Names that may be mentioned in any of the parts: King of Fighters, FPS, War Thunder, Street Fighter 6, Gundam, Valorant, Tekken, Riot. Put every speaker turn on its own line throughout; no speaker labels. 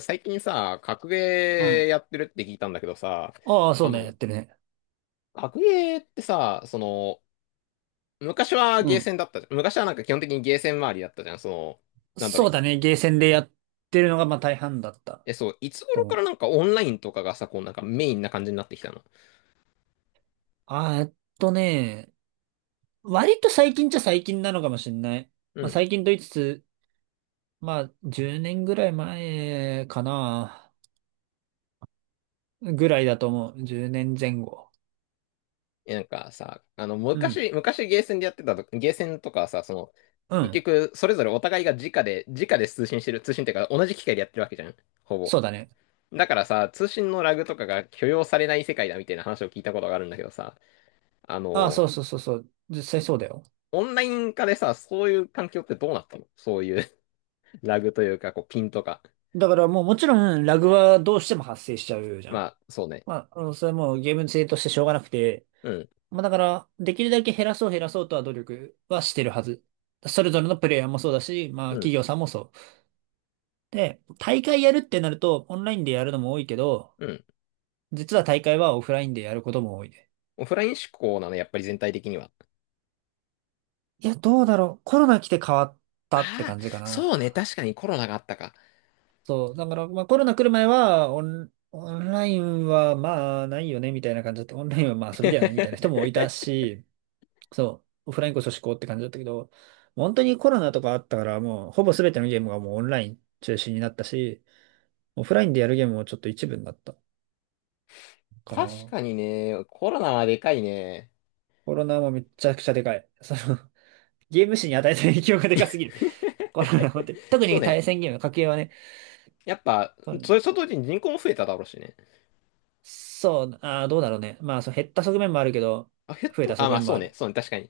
最近さ、格ゲ
う
ー
ん。
やってるって聞いたんだけどさ、
ああ、そう
あ
ね、
の、
やってるね。
格ゲーってさ、昔は
う
ゲー
ん。
センだったじゃん。昔はなんか基本的にゲーセン周りだったじゃん。なんだろ
そう
う。
だね、ゲーセンでやってるのがまあ大半だった
え、そう、いつ
と
頃
思
から
う。
なんかオンラインとかがさ、こうなんかメインな感じになってきたの？
あー、えっとね、割と最近っちゃ最近なのかもしれない。
う
まあ
ん。
最近と言いつつ、まあ10年ぐらい前かな、ぐらいだと思う。10年前後。
え、なんかさ、
うん。
昔ゲーセンでやってたと、ゲーセンとかはさ、
う
結
ん。
局、それぞれお互いが直で通信してる、通信っていうか同じ機械でやってるわけじゃん。ほぼ。
そうだね。
だからさ、通信のラグとかが許容されない世界だみたいな話を聞いたことがあるんだけどさ、あ
ああ、
の、
そうそうそうそう。実際そうだよ。
オンライン化でさ、そういう環境ってどうなったの？そういう ラグというか、こう、ピンとか。
だからもうもちろんラグはどうしても発生しちゃうじゃん。
まあ、そうね。
まあ、それはもうゲーム性としてしょうがなくて、
うん、
まあだから、できるだけ減らそう減らそうとは努力はしてるはず。それぞれのプレイヤーもそうだし、まあ
う
企
ん、
業さんもそう。で、大会やるってなると、オンラインでやるのも多いけど、
うん。
実は大会はオフラインでやることも多いね。
オフライン志向なの、やっぱり全体的には？
いや、どうだろう。コロナ来て変わったって
ああ、
感じか
そうね。
な。
確かにコロナがあったか。
そう。だから、まあコロナ来る前は、オンラインはまあないよね、みたいな感じだって、オンラインはまあ遊びだよね、みたいな人もい たし、そう、オフラインこそ至高って感じだったけど、本当にコロナとかあったから、もうほぼ全てのゲームがもうオンライン中心になったし、オフラインでやるゲームもちょっと一部になったか
確
な。
かにね、コロナはでかいね。
コロナもめちゃくちゃでかい。ゲーム史に与えた影響がでかすぎる。コロナ、本当に。特
そう
に
ね。
対戦ゲーム、家計はね。
やっぱ、
う
それ
ん。
と同時に人口も増えただろうしね。
そう、どうだろうね。まあ、そう、減った側面もあるけど、
あ、減っ
増え
た
た
あ、
側
まあ
面も
そう
あ
ね。
る。
そうね。確かに。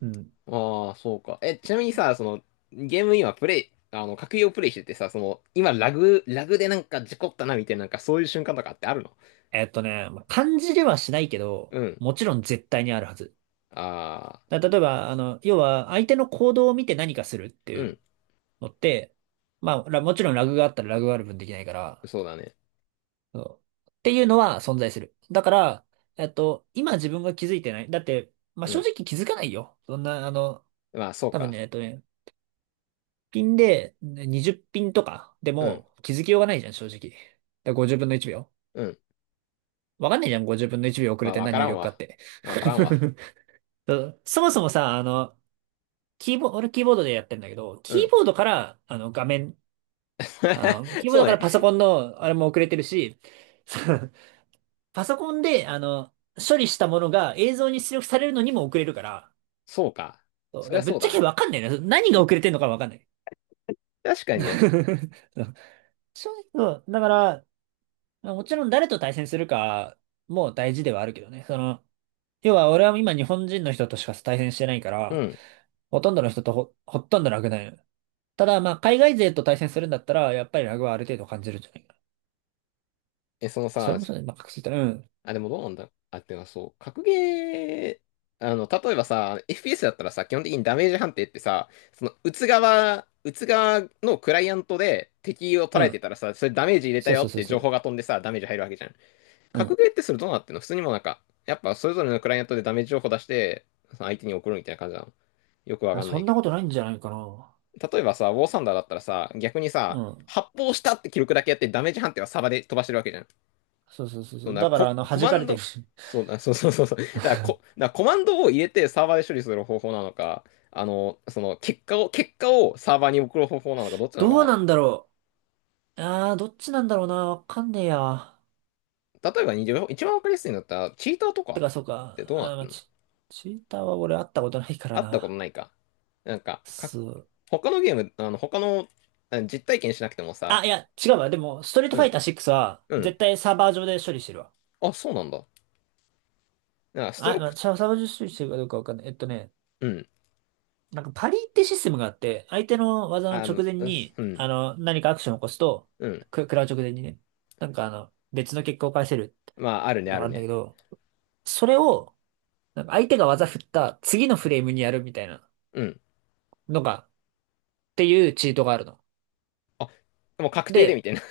うん。
ああ、そうか。え、ちなみにさ、ゲーム今プレイ、格ゲーをプレイしててさ、今ラグでなんか事故ったなみたいな、なんかそういう瞬間とかってあるの？
まあ感じではしないけど、
うん。
もちろん絶対にあるはず。
ああ、
例えば、要は、相手の行動を見て何かするって
う
いう
ん。
のって、まあ、もちろんラグがあったらラグがある分できないから、
そうだね。
そうっていうのは存在する。だから、今自分が気づいてない。だって、まあ、
う
正
ん。
直気づかないよ。そんな、
まあ、そう
多分
か。
ね、ピンでね20ピンとかで
うん。
も気づきようがないじゃん、正直。だから50分の1秒。
うん。
わかんないじゃん、50分の1秒遅れ
まあ、
て
わ
何
か
入
らん
力か
わ。
って。
わからんわ。
そう、そもそもさ、キーボード、俺キーボードでやってんだけど、
う
キー
ん。
ボードから、画面、キーボー
そ
ド
う
か
ね。
らパソコンの、あれも遅れてるし、そう、パソコンで、処理したものが映像に出力されるのにも遅れるから、
そうか。
そう、
そ
だ
り
か
ゃ
らぶっ
そう
ちゃ
だ
け
ね。
わかんないね。何が遅れてんのかわかんない。
確かにね。
そう、正直そうだから、もちろん誰と対戦するかも大事ではあるけどね。要は俺は今日本人の人としか対戦してないか
う
ら、
ん。
ほとんどの人とほとんどなくないの。ただ、まあ、海外勢と対戦するんだったら、やっぱりラグはある程度感じるんじゃないかな。
え、その
あそれ
さ、
もそうね。まあ、確実に。うん。
あ、でもどうなんだあ、てかそう、格ゲー、例えばさ、FPS だったらさ、基本的にダメージ判定ってさ、撃つ側のクライアントで敵を捉
う
えて
ん。
たらさ、それダメージ入れた
そう
よ
そう
っ
そう
て
そ
情報
う。
が飛んでさ、ダメージ入るわけじゃん。
う
格
ん。
ゲーってそれどうなってんの？普通にもうなんか、やっぱそれぞれのクライアントでダメージ情報出して、その相手に送るみたいな感じなの？よくわ
あ、
かんな
そん
いけ
なことないんじゃないかな。
ど。例えばさ、ウォーサンダーだったらさ、逆に
う
さ、
ん。
発砲したって記録だけやってダメージ判定はサバで飛ばしてるわけじゃん。
そうそうそうそ
そう
う。
な、
だから、
コ
弾
マ
か
ン
れてる
ド、
し。
そうな、そうそうそうそう。だからだからコマンドを入れてサーバーで処理する方法なのか、その結果をサーバーに送る方法なのか、ど っちなの
どう
か
なんだろう。ああ、どっちなんだろうな。わかんねえや。
な。例えばにじゅう、一番わかりやすいんだったら、チーターと
て
か
か、そう
っ
か。
てどうなっ
ま
て
あ、
んの？
チーターは俺会ったことないから
あったこと
な。
ないか。なんか、
そう。
他のゲーム、あの、他の、あの実体験しなくてもさ、
あ、いや、違うわ。でも、ストリート
う
ファ
ん、
イター6は、
うん、
絶対サーバー上で処理してるわ。
あ、そうなんだ。なんかスト
あ、
ロー
ま
ク、
あ、サーバー上で処理してるかどうかわかんない。
うん、
なんかパリってシステムがあって、相手の技の直前
うす
に、
うん、
何かアクションを起こすと、
うん、
食らう直前にね、なんか別の結果を返せるっ
まあ、ある
てい
ね、
うの
あ
があ
る
るんだけ
ね。
ど、それを、なんか相手が技振った次のフレームにやるみたいな
うん。
のが、っていうチートがあるの。
あ、もう確定で
で、
みたいな。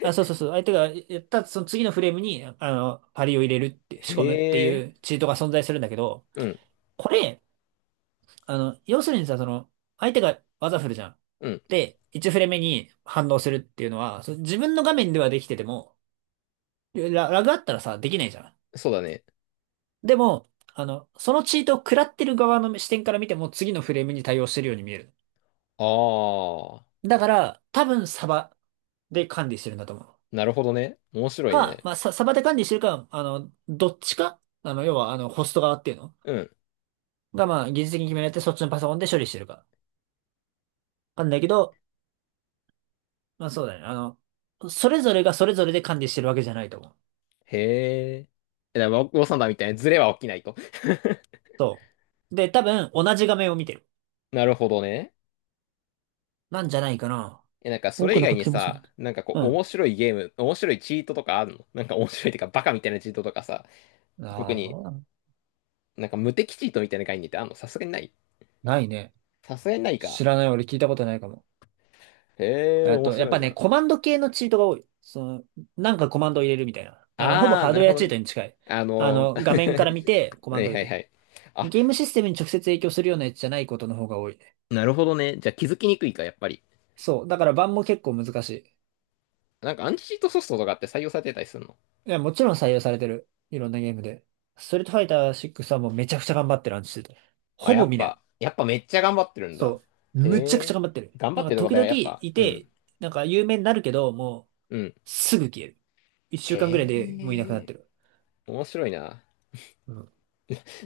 あ、そうそうそう、相手がやったその次のフレームに、パリを入れるっ て、
へ
仕込むってい
え。
うチートが存在するんだけど、
うん。
これ、要するにさ、相手が技振るじゃん。
うん。
で、1フレ目に反応するっていうのは、自分の画面ではできてても、ラグあったらさ、できないじゃん。
そうだね。
でも、そのチートを食らってる側の視点から見ても、次のフレームに対応してるように見える。
ああ、
だから、多分サバで管理してるんだと思う。
なるほどね。面白い
ま
ね。
あ、サバで管理してるか、どっちか、要は、ホスト側っていうの
うん。
が、まあ、技術的に決められて、そっちのパソコンで処理してるか。なんだけど、まあそうだね。それぞれがそれぞれで管理してるわけじゃないと思う。
へえ。え、だからウォウサンダーみたいなズレは起きないと。
そう。で、多分同じ画面を見てる。
なるほどね。
なんじゃないかな。
え、なんかそ
多
れ
く
以
の
外
書
に
きもそうな
さ、
んだ。
なんかこう
う
面白いゲーム、面白いチートとかあるの？なんか面白いってかバカみたいなチートとかさ、
ん。
特
ああ、
に
な
なんか無敵チートみたいな概念ってあんの？さすがにない？
ないね。
さすがにない
知
か。
らない。俺聞いたことないかも。
へえ、面
やっ
白
ぱ
い
ね、
な。
コマンド系のチートが多い。なんかコマンドを入れるみたいな。ほぼ
ああ、
ハー
な
ドウ
る
ェ
ほ
ア
ど
チー
ね。
トに近い。
あの、
画面から見てコマ
は
ンド
い
を入
はい
れ
は
る。
い。あ、
ゲームシステムに直接影響するようなやつじゃないことの方が多いね。
なるほどね。じゃあ気づきにくいか、やっぱり。
そう。だから版も結構難しい。
なんかアンチチートソフトとかって採用されてたりするの？
いや、もちろん採用されてる。いろんなゲームで。ストリートファイター6はもうめちゃくちゃ頑張ってる話してた。
あ、
ほ
や
ぼ
っ
見ない。
ぱ、やっぱめっちゃ頑張ってるんだ。
そう。
へ
むちゃくちゃ
え。
頑張ってる。
頑張
なん
って
か
るとこ
時
だよ、
々
やっぱ。
い
う
て、
ん。
なんか有名になるけど、も
うん。
うすぐ消える。一週間ぐ
へ
らいでもういなくなっ
え。
てる。
面白いな。
うん。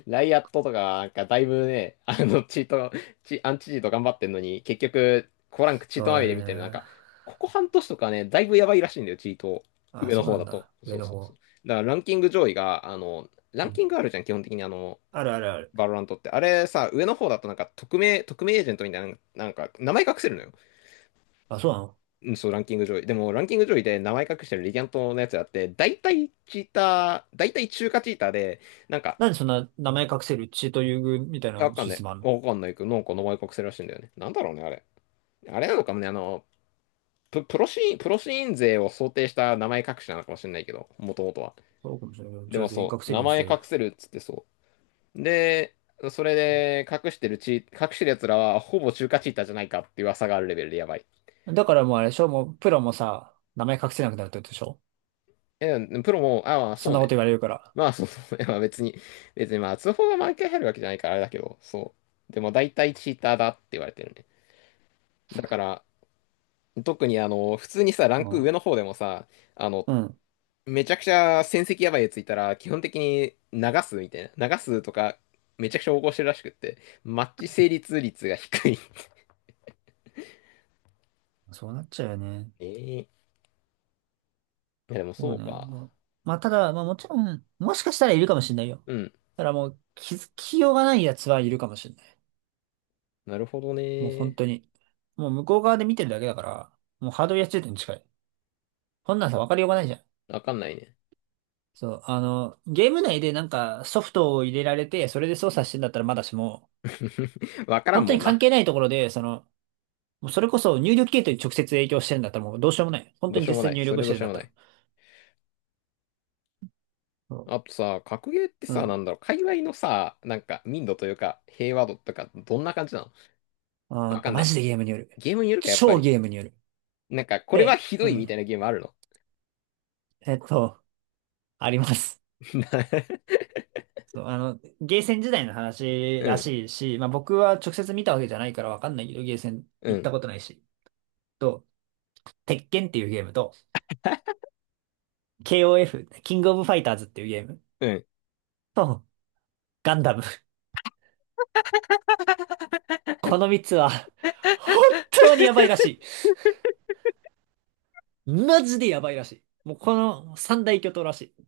ライアットとか、なんかだいぶね、チート、チ、アンチチート頑張ってんのに、結局、コランクチート
そう
ま
だ
みれみたいな、なんか、
ね。
ここ半年とかね、だいぶやばいらしいんだよ、チート。
あ、
上の
そうな
方
ん
だと。
だ。上
そう
の
そうそ
方。
う。だからランキング上位が、ラ
う
ンキ
ん。
ングあるじゃん、基本的に
あるあるある。
バロラントって。あれさ、上の方だとなんか、匿名エージェントみたいな、なんか、名前隠せるのよ。
あ、そうなの？
うん、そう、ランキング上位。でも、ランキング上位で名前隠してるレギャントのやつがあって、大体チーター、大体中華チーターで、なんか、
なんでそんな名前隠せるチート優遇みたい
いや
な
わかん
シ
な
ステ
い。
ムあんの？
わかんないけど、なんか名前隠せるらしいんだよね。なんだろうね、あれ。あれなのかもね、プロシーン勢を想定した名前隠しなのかもしれないけど、もともとは。
そうかもしれないけど、
で
じゃあ
も
全員
そ
隠
う、
せる
名
ように
前
しりゃいい
隠せるっつってそう。で、それで隠してる隠してる奴らは、ほぼ中華チーターじゃないかっていう噂があるレベルでやばい。
や。だからもうあれでしょ？もうプロもさ、名前隠せなくなるってことでしょ？
え、プロも、ああ、
そん
そう
なこと
ね。
言われるから。
まあ、そうそう、いやまあ別にまあ、通報が毎回入るわけじゃないからあれだけど、そう。でも大体チーターだって言われてるね。だから、特に普通にさ、ラ
う
ンク上の
ん。
方でもさ、あの、
うん。
めちゃくちゃ戦績やばいやついたら、基本的に流すみたいな。流すとか、めちゃくちゃ横行してるらしくって、マッチ成立率が低い。
そうなっちゃうよね。
ええいや、でも
そ
そ
う
う
ね。ま
か。
あ、まあただ、まあもちろん、もしかしたらいるかもしれないよ。
うん。
ただもう気づきようがないやつはいるかもしれない。
なるほど
もう本
ね。
当に。もう向こう側で見てるだけだから、もうハードルや中点に近い。こんなんさ、わかりようがないじゃん。
わかんないね。
そう、ゲーム内でなんかソフトを入れられて、それで操作してんだったらまだしも、
わから
本
ん
当
も
に
ん
関
な。
係ないところで、もうそれこそ入力系統に直接影響してるんだったらもうどうしようもない。本
ど
当
う
に
しよ
実
うも
際
な
に
い。
入
そ
力
れ
し
ど
て
う
る
し
ん
よ
だっ
うも
た
な
ら。
い。あ
そ
とさ、格ゲーって
う。う
さ、
ん。
なんだろう、界隈のさ、なんか、民度というか、平和度とか、どんな感じなの？
あー
わ
っ
か
と、
んな
マ
い。
ジでゲームによる。
ゲームによるか、やっぱ
超
り。
ゲームによる。
なんか、これは
で、
ひど
う
いみたい
ん。
なゲームあるの？
えっと、あります。そう、ゲーセン時代の話
う
ら
ん、
しいし、まあ僕は直接見たわけじゃないからわかんないけど、ゲーセン
う
行っ
ん、
たことないし。と、鉄拳っていうゲームと、KOF、キングオブファイターズっていうゲーム
うん。
と、ガンダム。この3つは、本当にやばいらしい。マジでやばいらしい。もうこの三大巨頭らしい。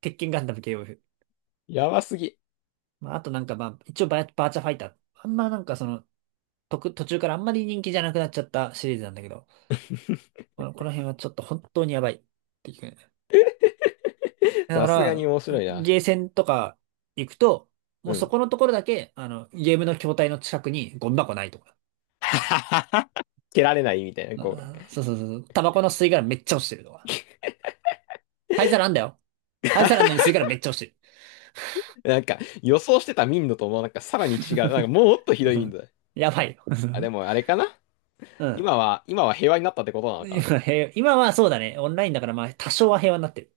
鉄拳ガンダム KOF。
やばすぎ。
まあ、あとなんかまあ、一応バーチャファイター。あんまなんかその、途中からあんまり人気じゃなくなっちゃったシリーズなんだけど、この辺はちょっと本当にやばいっていうね。だ
さ
か
すがに
ら、
面白いな。
ゲーセンとか行くと、も
う
うそ
ん。
このところだけ、ゲームの筐体の近くにゴミ箱ないとか。
蹴られないみたいな、こ
あそうそうそうそう。タバコの吸い殻めっちゃ落ちてるとか。灰皿あんだよ。灰皿あんのに吸い殻めっちゃ落ちて
う。なんか、予想してた民度とも、なんか、さらに違う。なんか、もっとひ
る。
ど い
う
民
ん。
度だ。
やばいよ。
あ、でも、あ れかな？
うん。
今は平和になったってことなのかな？
今、平和今はそうだね。オンラインだからまあ多少は平和になってる。